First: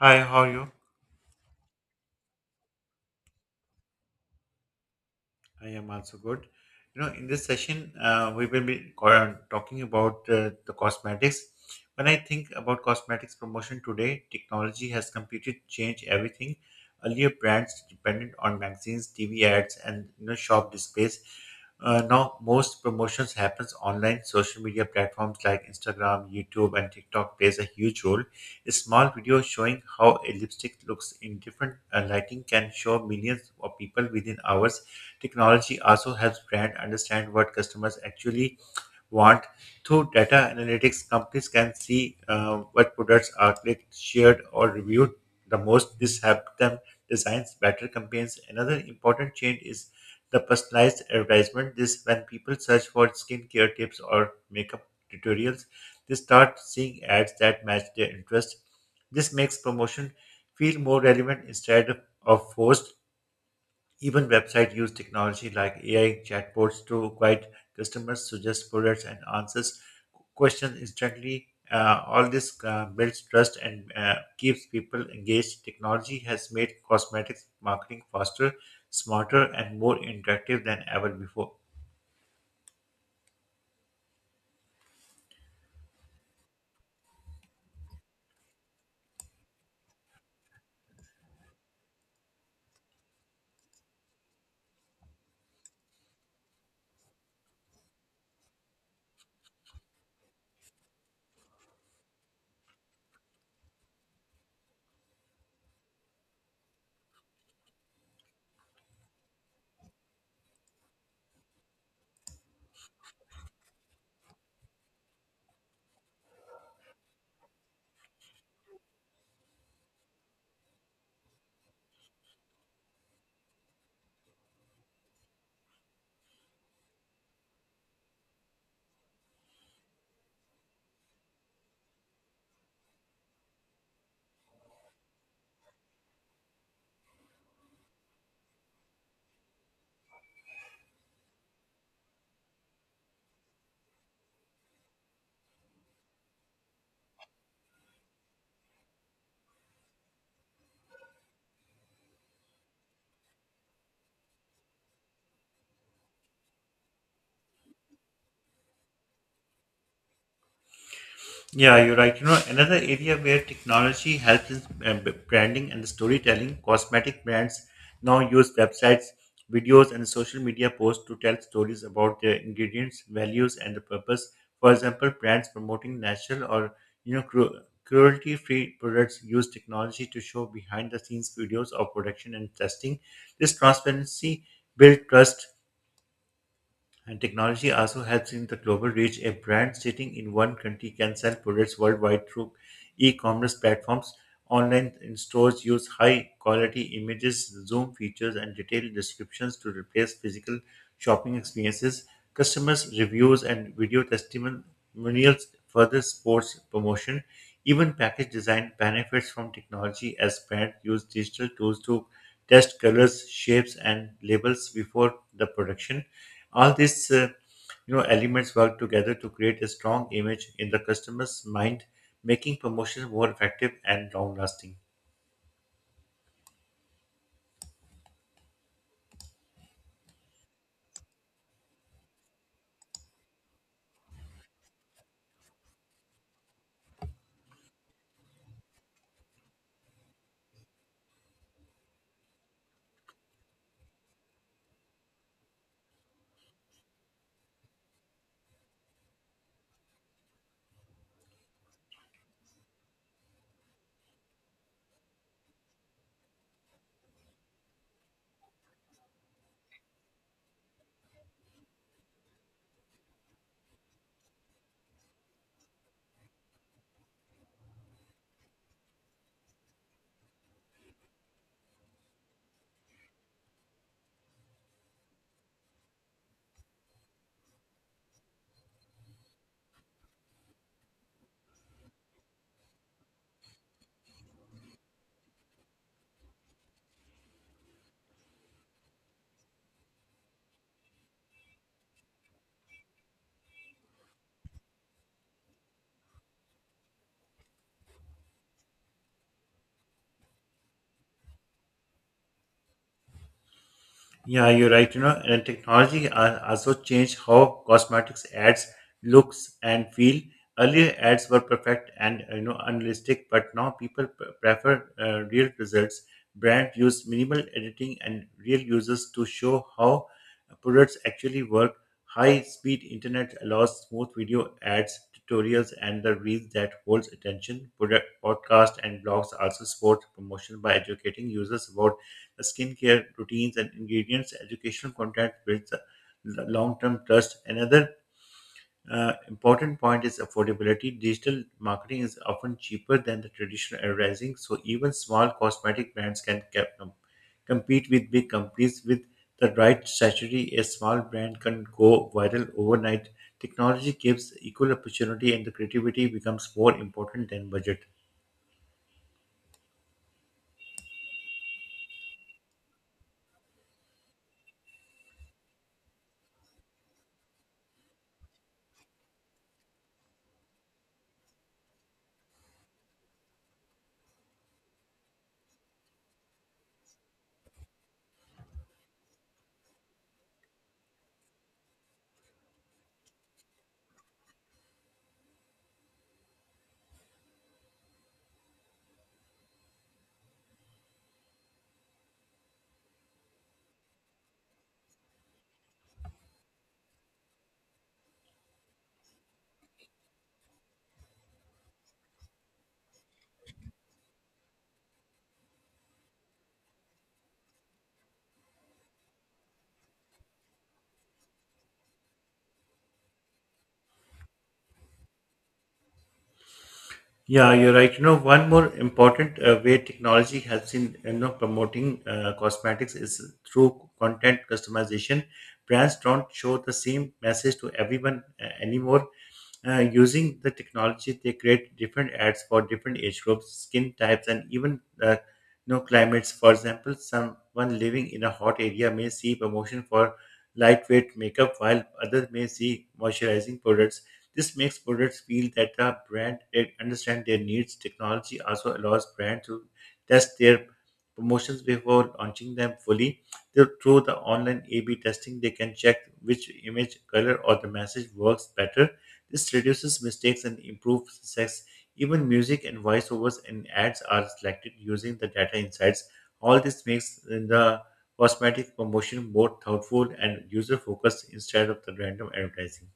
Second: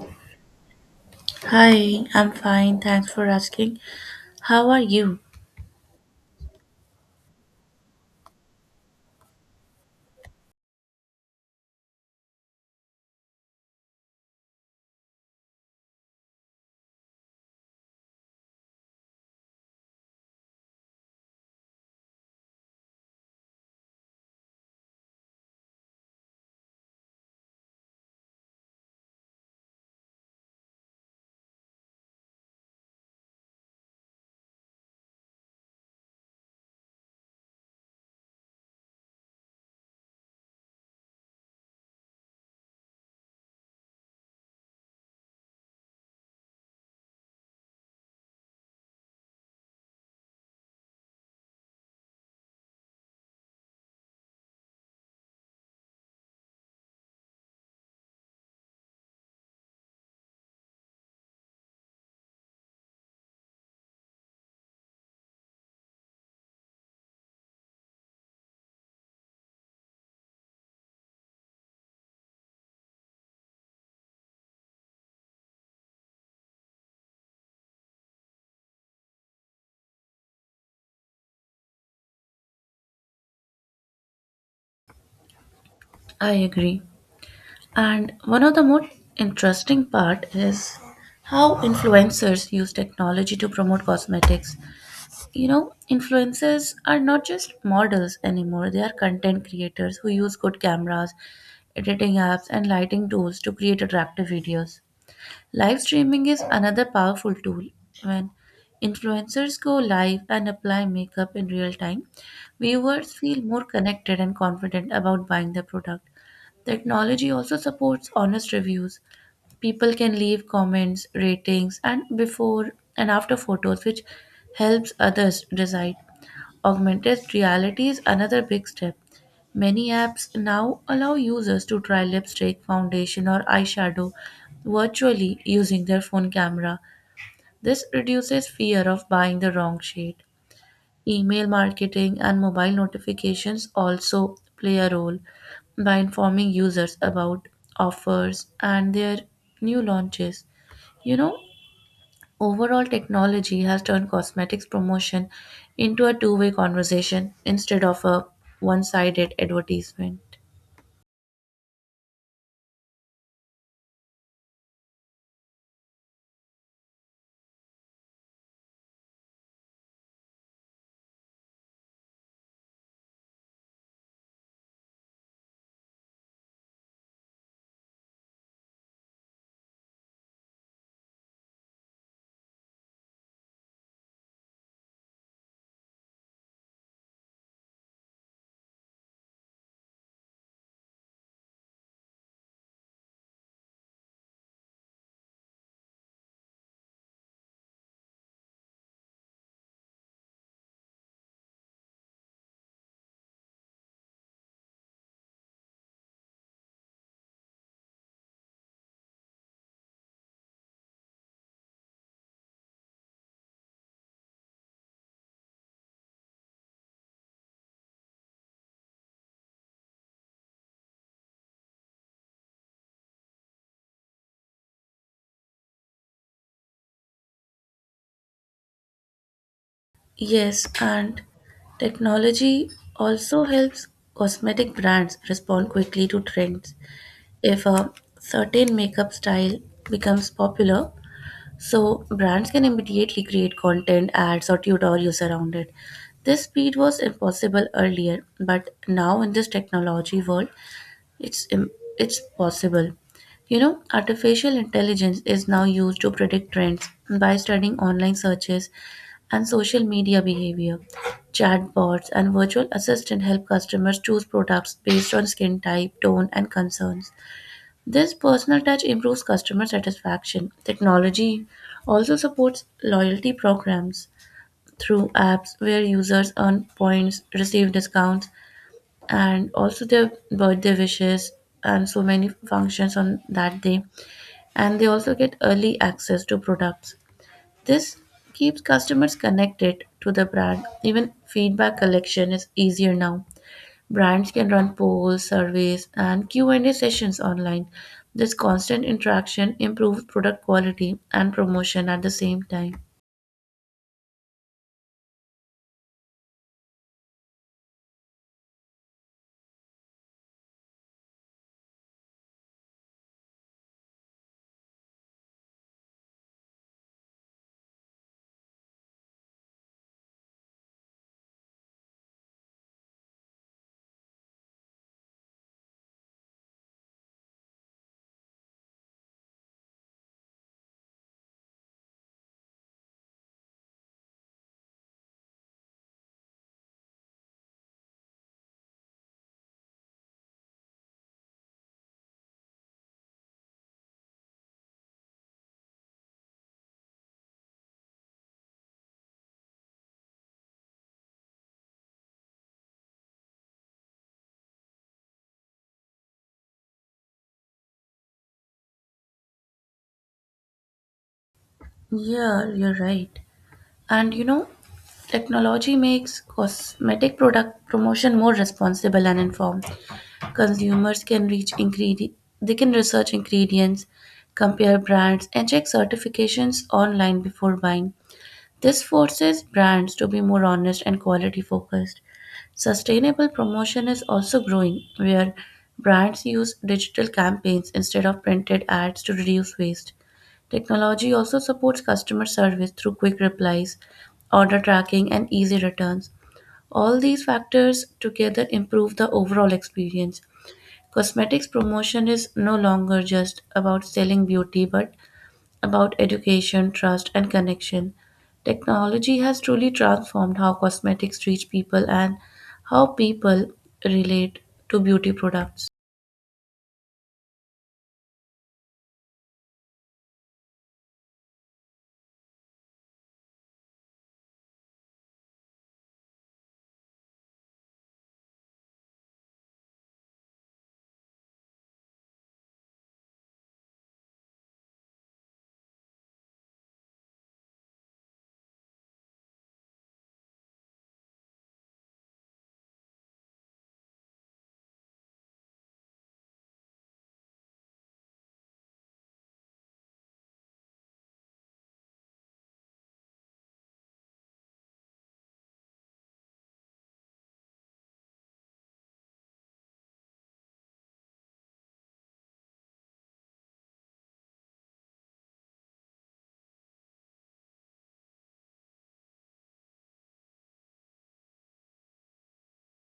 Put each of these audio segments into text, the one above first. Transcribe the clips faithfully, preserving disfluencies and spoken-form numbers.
Hi, how are you? Hi, I'm fine. Thanks for asking. How are you? I am also good. You know, in this session, uh, we will be co- uh, talking about uh, the cosmetics. When I think about cosmetics promotion today, technology has completely changed everything. Earlier, brands depended on magazines, T V ads, and you know, shop displays. Uh, now, most promotions happens online. Social media platforms like Instagram, YouTube, and TikTok plays a huge role. A small video showing how a lipstick looks in different uh, lighting can show millions of people within hours. Technology also helps brand understand what customers actually want. Through data analytics, companies can see uh, what products are clicked, shared, or reviewed the most. This helps them design better campaigns. Another important change is the personalized advertisement. This when people search for skincare tips or makeup tutorials, they start seeing ads that match their interest. This makes promotion feel more relevant instead of forced. Even websites use technology like A I chatbots to guide customers, suggest products, and answers questions instantly. Uh, all this uh, builds trust and uh, keeps people engaged. Technology has made cosmetics marketing faster, smarter, and more interactive than ever before. I agree. And one of the most interesting part is how influencers use technology to promote cosmetics. You know, influencers are not just models anymore. They are content creators who use good cameras, editing apps and lighting tools to create attractive videos. Live streaming is another powerful tool. When influencers go live and apply makeup in real time, viewers feel more connected and confident about buying the product. Technology also supports honest reviews. People can leave comments, ratings, and before and after photos, which helps others decide. Augmented reality is another big step. Many apps now allow users to try lipstick, foundation, or eyeshadow virtually using their phone camera. This reduces fear of buying the wrong shade. Email marketing and mobile notifications also play a role by informing users about offers and their new launches. You know, Overall, technology has turned cosmetics promotion into a two way conversation instead of a one sided advertisement. Yeah, you're right. You know, another area where technology helps is uh, b- branding and storytelling. Cosmetic brands now use websites, videos, and social media posts to tell stories about their ingredients, values, and the purpose. For example, brands promoting natural or you know cru- cruelty-free products use technology to show behind-the-scenes videos of production and testing. This transparency builds trust and technology also helps in the global reach. A brand sitting in one country can sell products worldwide through e-commerce platforms. Online in stores use high-quality images, zoom features, and detailed descriptions to replace physical shopping experiences. Customers' reviews and video testimonials further supports promotion. Even package design benefits from technology as brands use digital tools to test colors, shapes, and labels before the production. All these uh, you know elements work together to create a strong image in the customer's mind, making promotions more effective and long lasting. Yes, and technology also helps cosmetic brands respond quickly to trends. If a certain makeup style becomes popular, so brands can immediately create content, ads, or tutorials around it. This speed was impossible earlier, but now in this technology world, It's im- it's possible. You know, artificial intelligence is now used to predict trends by studying online searches and social media behavior. Chatbots and virtual assistant help customers choose products based on skin type, tone, and concerns. This personal touch improves customer satisfaction. Technology also supports loyalty programs through apps where users earn points, receive discounts, and also their birthday wishes and so many functions on that day, and they also get early access to products. This keeps customers connected to the brand. Even feedback collection is easier now. Brands can run polls, surveys, and q&a sessions online. This constant interaction improves product quality and promotion at the same time. Yeah, you're right. You know, and technology uh, also changed how cosmetics ads looks and feel. Earlier ads were perfect and uh, you know unrealistic, but now people p- prefer uh, real results. Brand use minimal editing and real users to show how products actually work. High speed internet allows smooth video ads, tutorials, and the reels that holds attention. Product, podcast, and blogs also support promotion by educating users about skincare routines and ingredients. Educational content builds a l- long-term trust. Another uh, important point is affordability. Digital marketing is often cheaper than the traditional advertising, so even small cosmetic brands can cap- com- compete with big companies. With the right strategy, a small brand can go viral overnight. Technology gives equal opportunity, and the creativity becomes more important than budget. Yeah, you're right. And you know, technology makes cosmetic product promotion more responsible and informed. Consumers can reach ingredient They can research ingredients, compare brands, and check certifications online before buying. This forces brands to be more honest and quality focused. Sustainable promotion is also growing, where brands use digital campaigns instead of printed ads to reduce waste. Technology also supports customer service through quick replies, order tracking, and easy returns. All these factors together improve the overall experience. Cosmetics promotion is no longer just about selling beauty but about education, trust, and connection. Technology has truly transformed how cosmetics reach people and how people relate to beauty products. Yeah, you're right. You know, one more important uh, way technology helps in you know promoting uh, cosmetics is through content customization. Brands don't show the same message to everyone uh, anymore. Uh, using the technology, they create different ads for different age groups, skin types, and even uh, you know climates. For example, someone living in a hot area may see promotion for lightweight makeup, while others may see moisturizing products. This makes products feel that the brand eh, understand their needs. Technology also allows brands to test their promotions before launching them fully. Th- Through the online A/B testing, they can check which image, color, or the message works better. This reduces mistakes and improves success. Even music and voiceovers and ads are selected using the data insights. All this makes the cosmetic promotion more thoughtful and user focused instead of the random advertising.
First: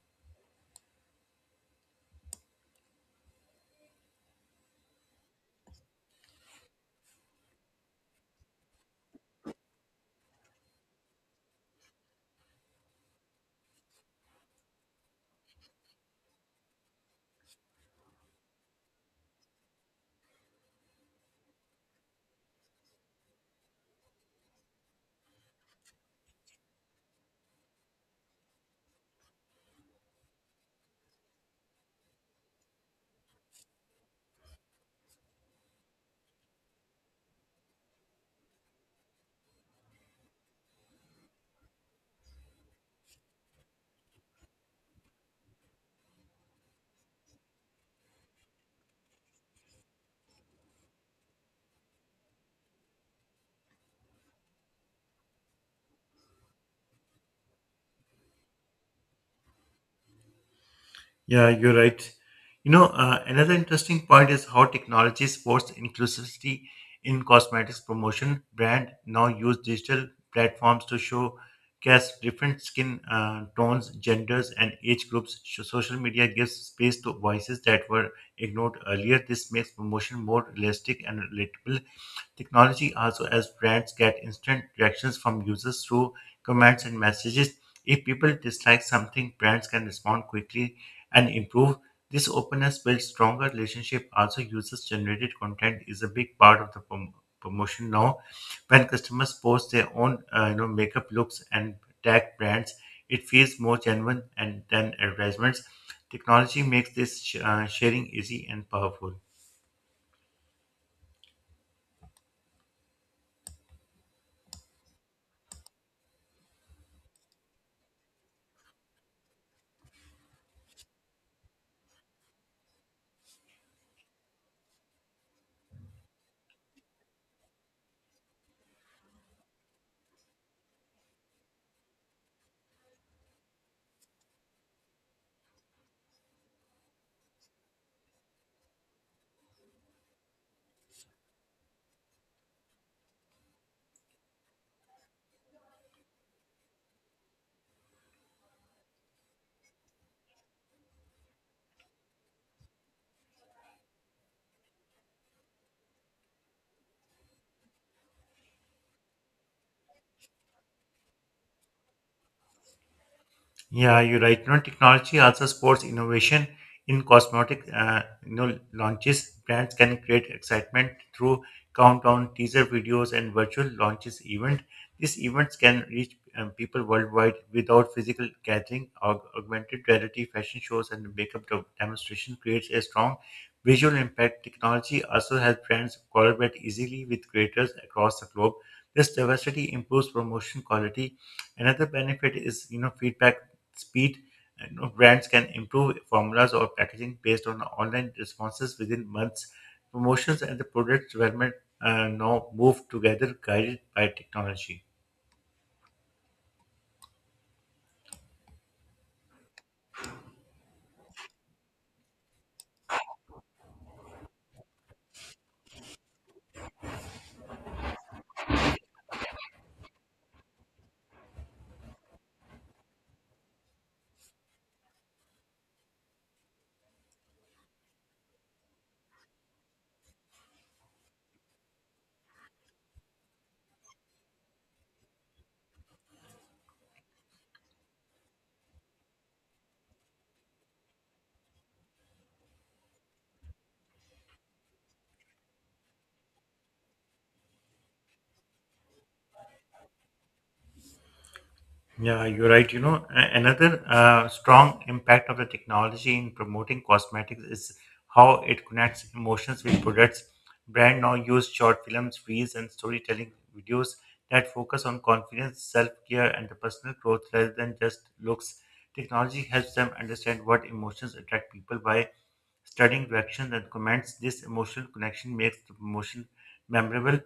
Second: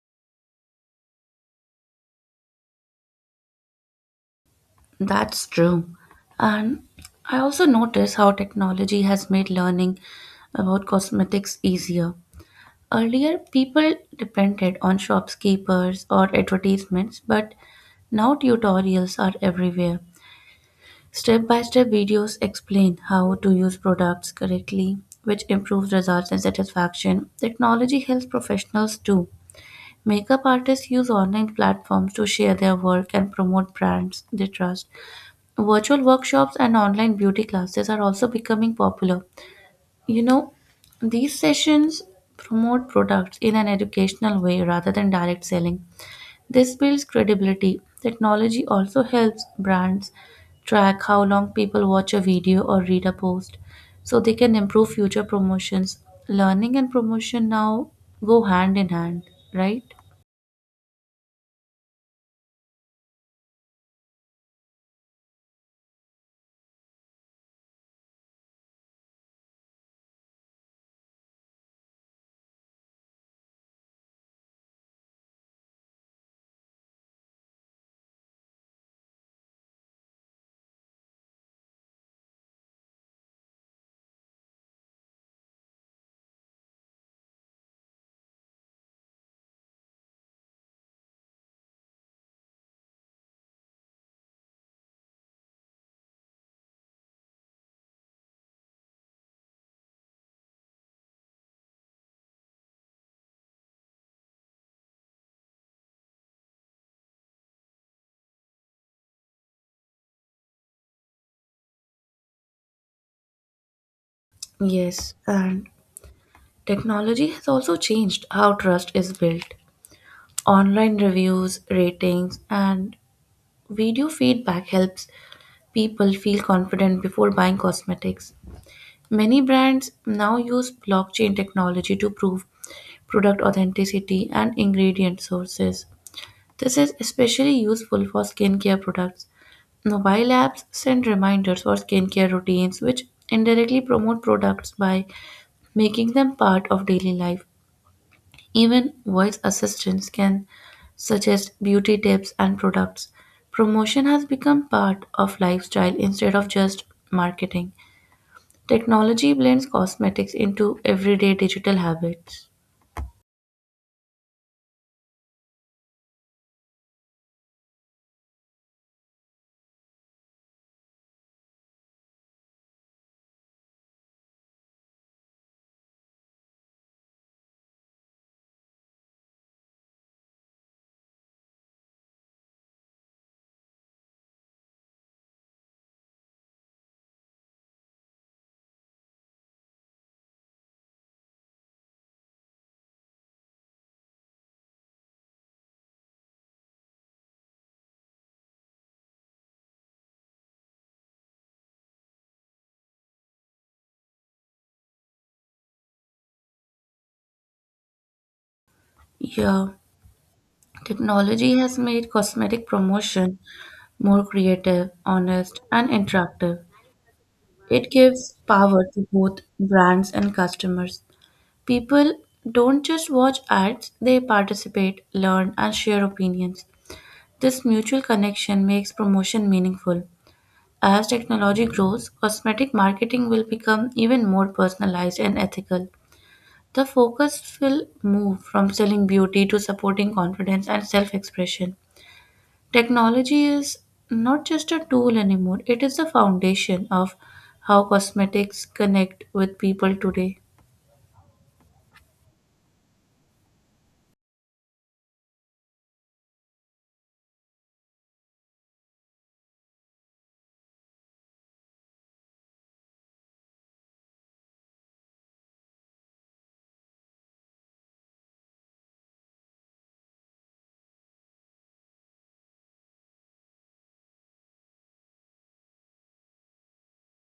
That's true. And I also notice how technology has made learning about cosmetics easier. Earlier, people depended on shopkeepers or advertisements, but now tutorials are everywhere. Step by step videos explain how to use products correctly, which improves results and satisfaction. Technology helps professionals too. Makeup artists use online platforms to share their work and promote brands they trust. Virtual workshops and online beauty classes are also becoming popular. You know, these sessions promote products in an educational way rather than direct selling. This builds credibility. Technology also helps brands track how long people watch a video or read a post so they can improve future promotions. Learning and promotion now go hand in hand, right? Yeah, you're right. You know, uh, another interesting point is how technology supports inclusivity in cosmetics promotion. Brand now use digital platforms to show cast different skin uh, tones, genders, and age groups. Sh- Social media gives space to voices that were ignored earlier. This makes promotion more realistic and relatable. Technology also as brands get instant reactions from users through comments and messages. If people dislike something, brands can respond quickly and improve. This openness builds stronger relationship. Also, users generated content is a big part of the prom- promotion now. When customers post their own, uh, you know, makeup looks and tag brands, it feels more genuine and than advertisements. Technology makes this sh- uh, sharing easy and powerful. Yes, and technology has also changed how trust is built. Online reviews, ratings, and video feedback helps people feel confident before buying cosmetics. Many brands now use blockchain technology to prove product authenticity and ingredient sources. This is especially useful for skincare products. Mobile apps send reminders for skincare routines, which indirectly promote products by making them part of daily life. Even voice assistants can suggest beauty tips and products. Promotion has become part of lifestyle instead of just marketing. Technology blends cosmetics into everyday digital habits. Yeah, you're right. You know, technology also supports innovation in cosmetic uh, you know, launches. Brands can create excitement through countdown, teaser videos, and virtual launches event. These events can reach um, people worldwide without physical gathering. Aug- augmented reality fashion shows and makeup de- demonstration creates a strong visual impact. Technology also helps brands collaborate easily with creators across the globe. This diversity improves promotion quality. Another benefit is you know feedback speed. You know, brands can improve formulas or packaging based on online responses within months. Promotions and the product development uh, now move together, guided by technology. Yeah, technology has made cosmetic promotion more creative, honest, and interactive. It gives power to both brands and customers. People don't just watch ads, they participate, learn, and share opinions. This mutual connection makes promotion meaningful. As technology grows, cosmetic marketing will become even more personalized and ethical. The focus will move from selling beauty to supporting confidence and self expression. Technology is not just a tool anymore, it is the foundation of how cosmetics connect with people today. Yeah, you're right. You know, a- another uh, strong impact of the technology in promoting cosmetics is how it connects emotions with products. Brand now use short films, reels, and storytelling videos that focus on confidence, self-care, and the personal growth rather than just looks. Technology helps them understand what emotions attract people by studying reactions and comments. This emotional connection makes the promotion memorable.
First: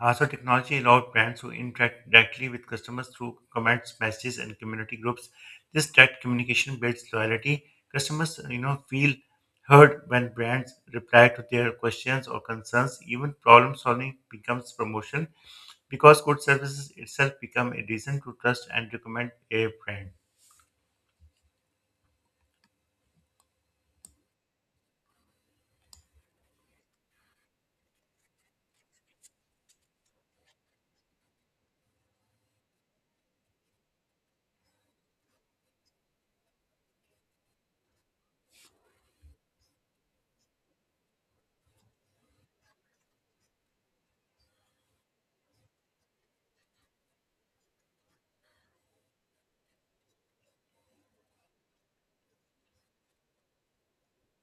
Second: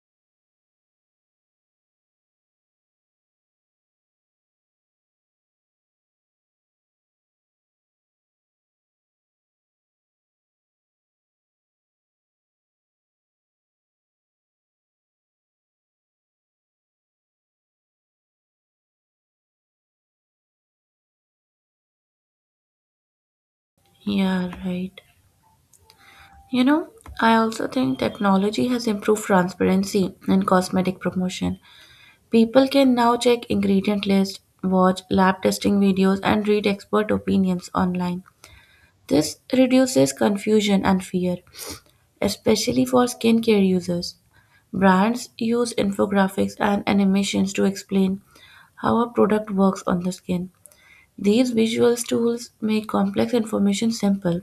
Also, technology allowed brands to interact directly with customers through comments, messages, and community groups. This direct communication builds loyalty. Customers, you know, feel heard when brands reply to their questions or concerns. Even problem solving becomes promotion because good services itself become a reason to trust and recommend a brand. Yeah, right. You know, I also think technology has improved transparency in cosmetic promotion. People can now check ingredient list, watch lab testing videos and read expert opinions online. This reduces confusion and fear. Especially for skincare users, brands use infographics and animations to explain how a product works on the skin. These visual tools make complex information simple.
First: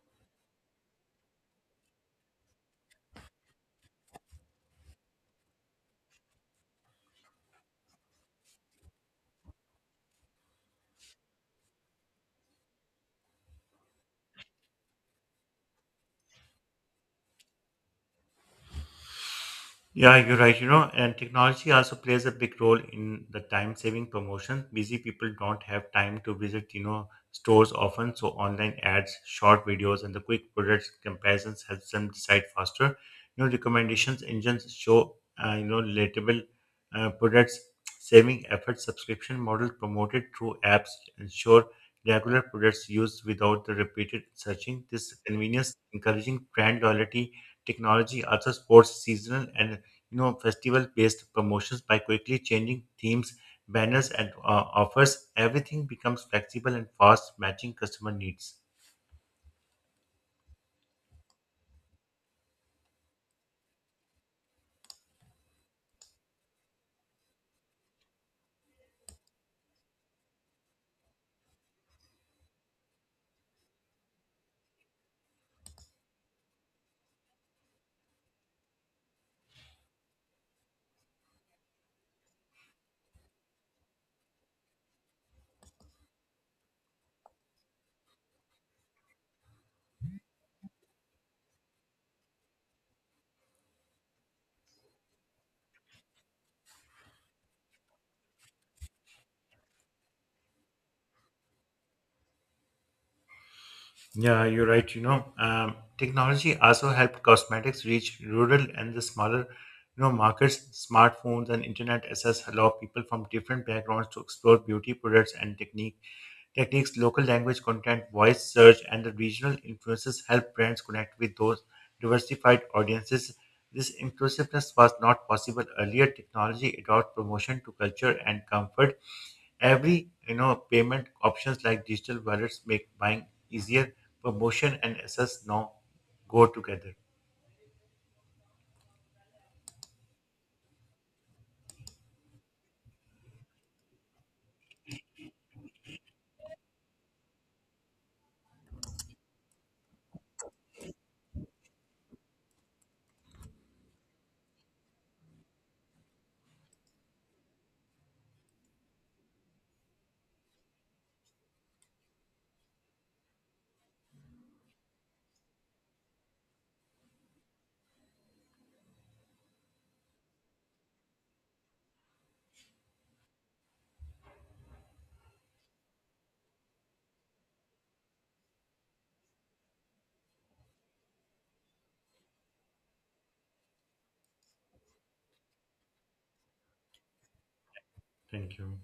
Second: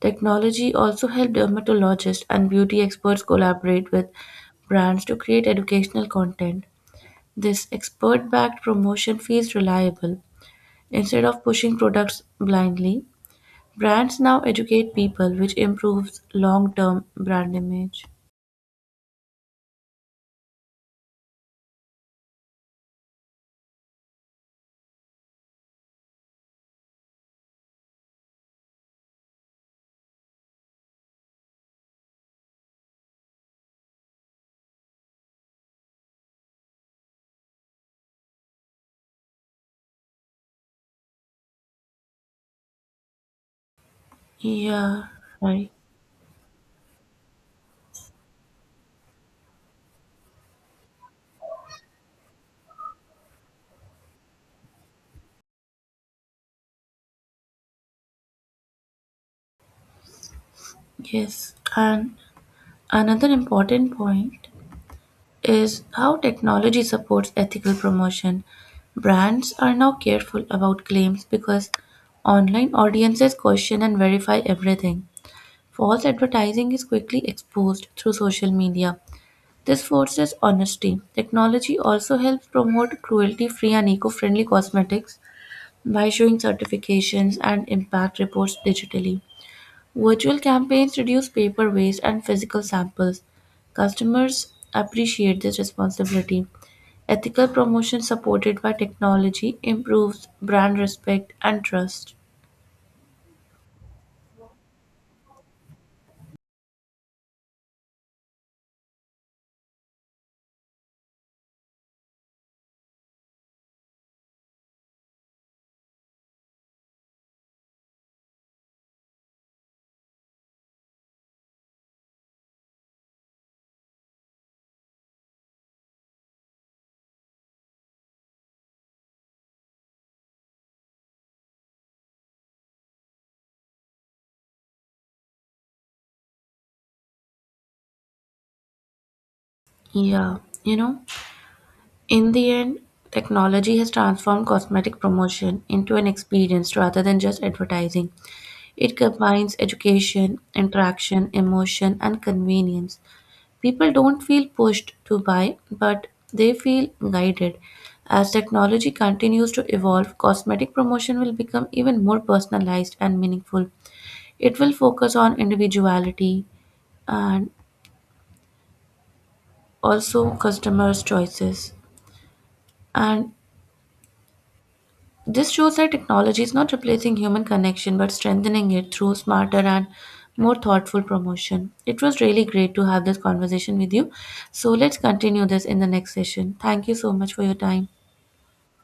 Technology also helps dermatologists and beauty experts collaborate with brands to create educational content. This expert backed promotion feels reliable. Instead of pushing products blindly, brands now educate people, which improves long term brand image. Yeah, you're right. You know, and technology also plays a big role in the time saving promotion. Busy people don't have time to visit, you know, stores often, so online ads, short videos, and the quick product comparisons helps them decide faster. You know, recommendations engines show, uh, you know, relatable uh, products, saving effort, subscription model promoted through apps ensure regular products used without the repeated searching. Yeah, This right. convenience encouraging brand loyalty. Technology also supports seasonal and you know festival-based promotions by quickly changing themes, banners, and uh, offers. Everything becomes flexible and fast, matching customer needs. Yes. And another important point is how technology supports ethical promotion. Brands are now careful about claims because online audiences question and verify everything. False advertising is quickly exposed through social media. This forces honesty. Technology also helps promote cruelty free and eco friendly cosmetics by showing certifications and impact reports digitally. Virtual campaigns reduce paper waste and physical samples. Customers appreciate this responsibility. Ethical promotion supported by technology improves brand respect and trust. Yeah, you're right. You know, um, technology also helped cosmetics reach rural and the smaller, you know, markets. Smartphones and internet access allow people from different backgrounds to explore beauty products and techniques Techniques, local language content, voice search, and the regional influences help brands connect with those diversified audiences. This inclusiveness was not possible earlier. Technology allowed promotion to culture and comfort. Every you know payment options like digital wallets make buying easier. Promotion and access now go together. Yeah, you know, in the end, technology has transformed cosmetic promotion into an experience rather than just advertising. It combines education, interaction, emotion, and convenience. People don't feel pushed to buy, but they feel guided. As technology continues to evolve, cosmetic promotion will become even more personalized and meaningful. It will focus on individuality and also customers' choices. And this shows that technology is not replacing human connection but strengthening it through smarter and more thoughtful promotion. It was really great to have this conversation with you. So let's continue this in the next session. Thank you so much for your time. Thank you.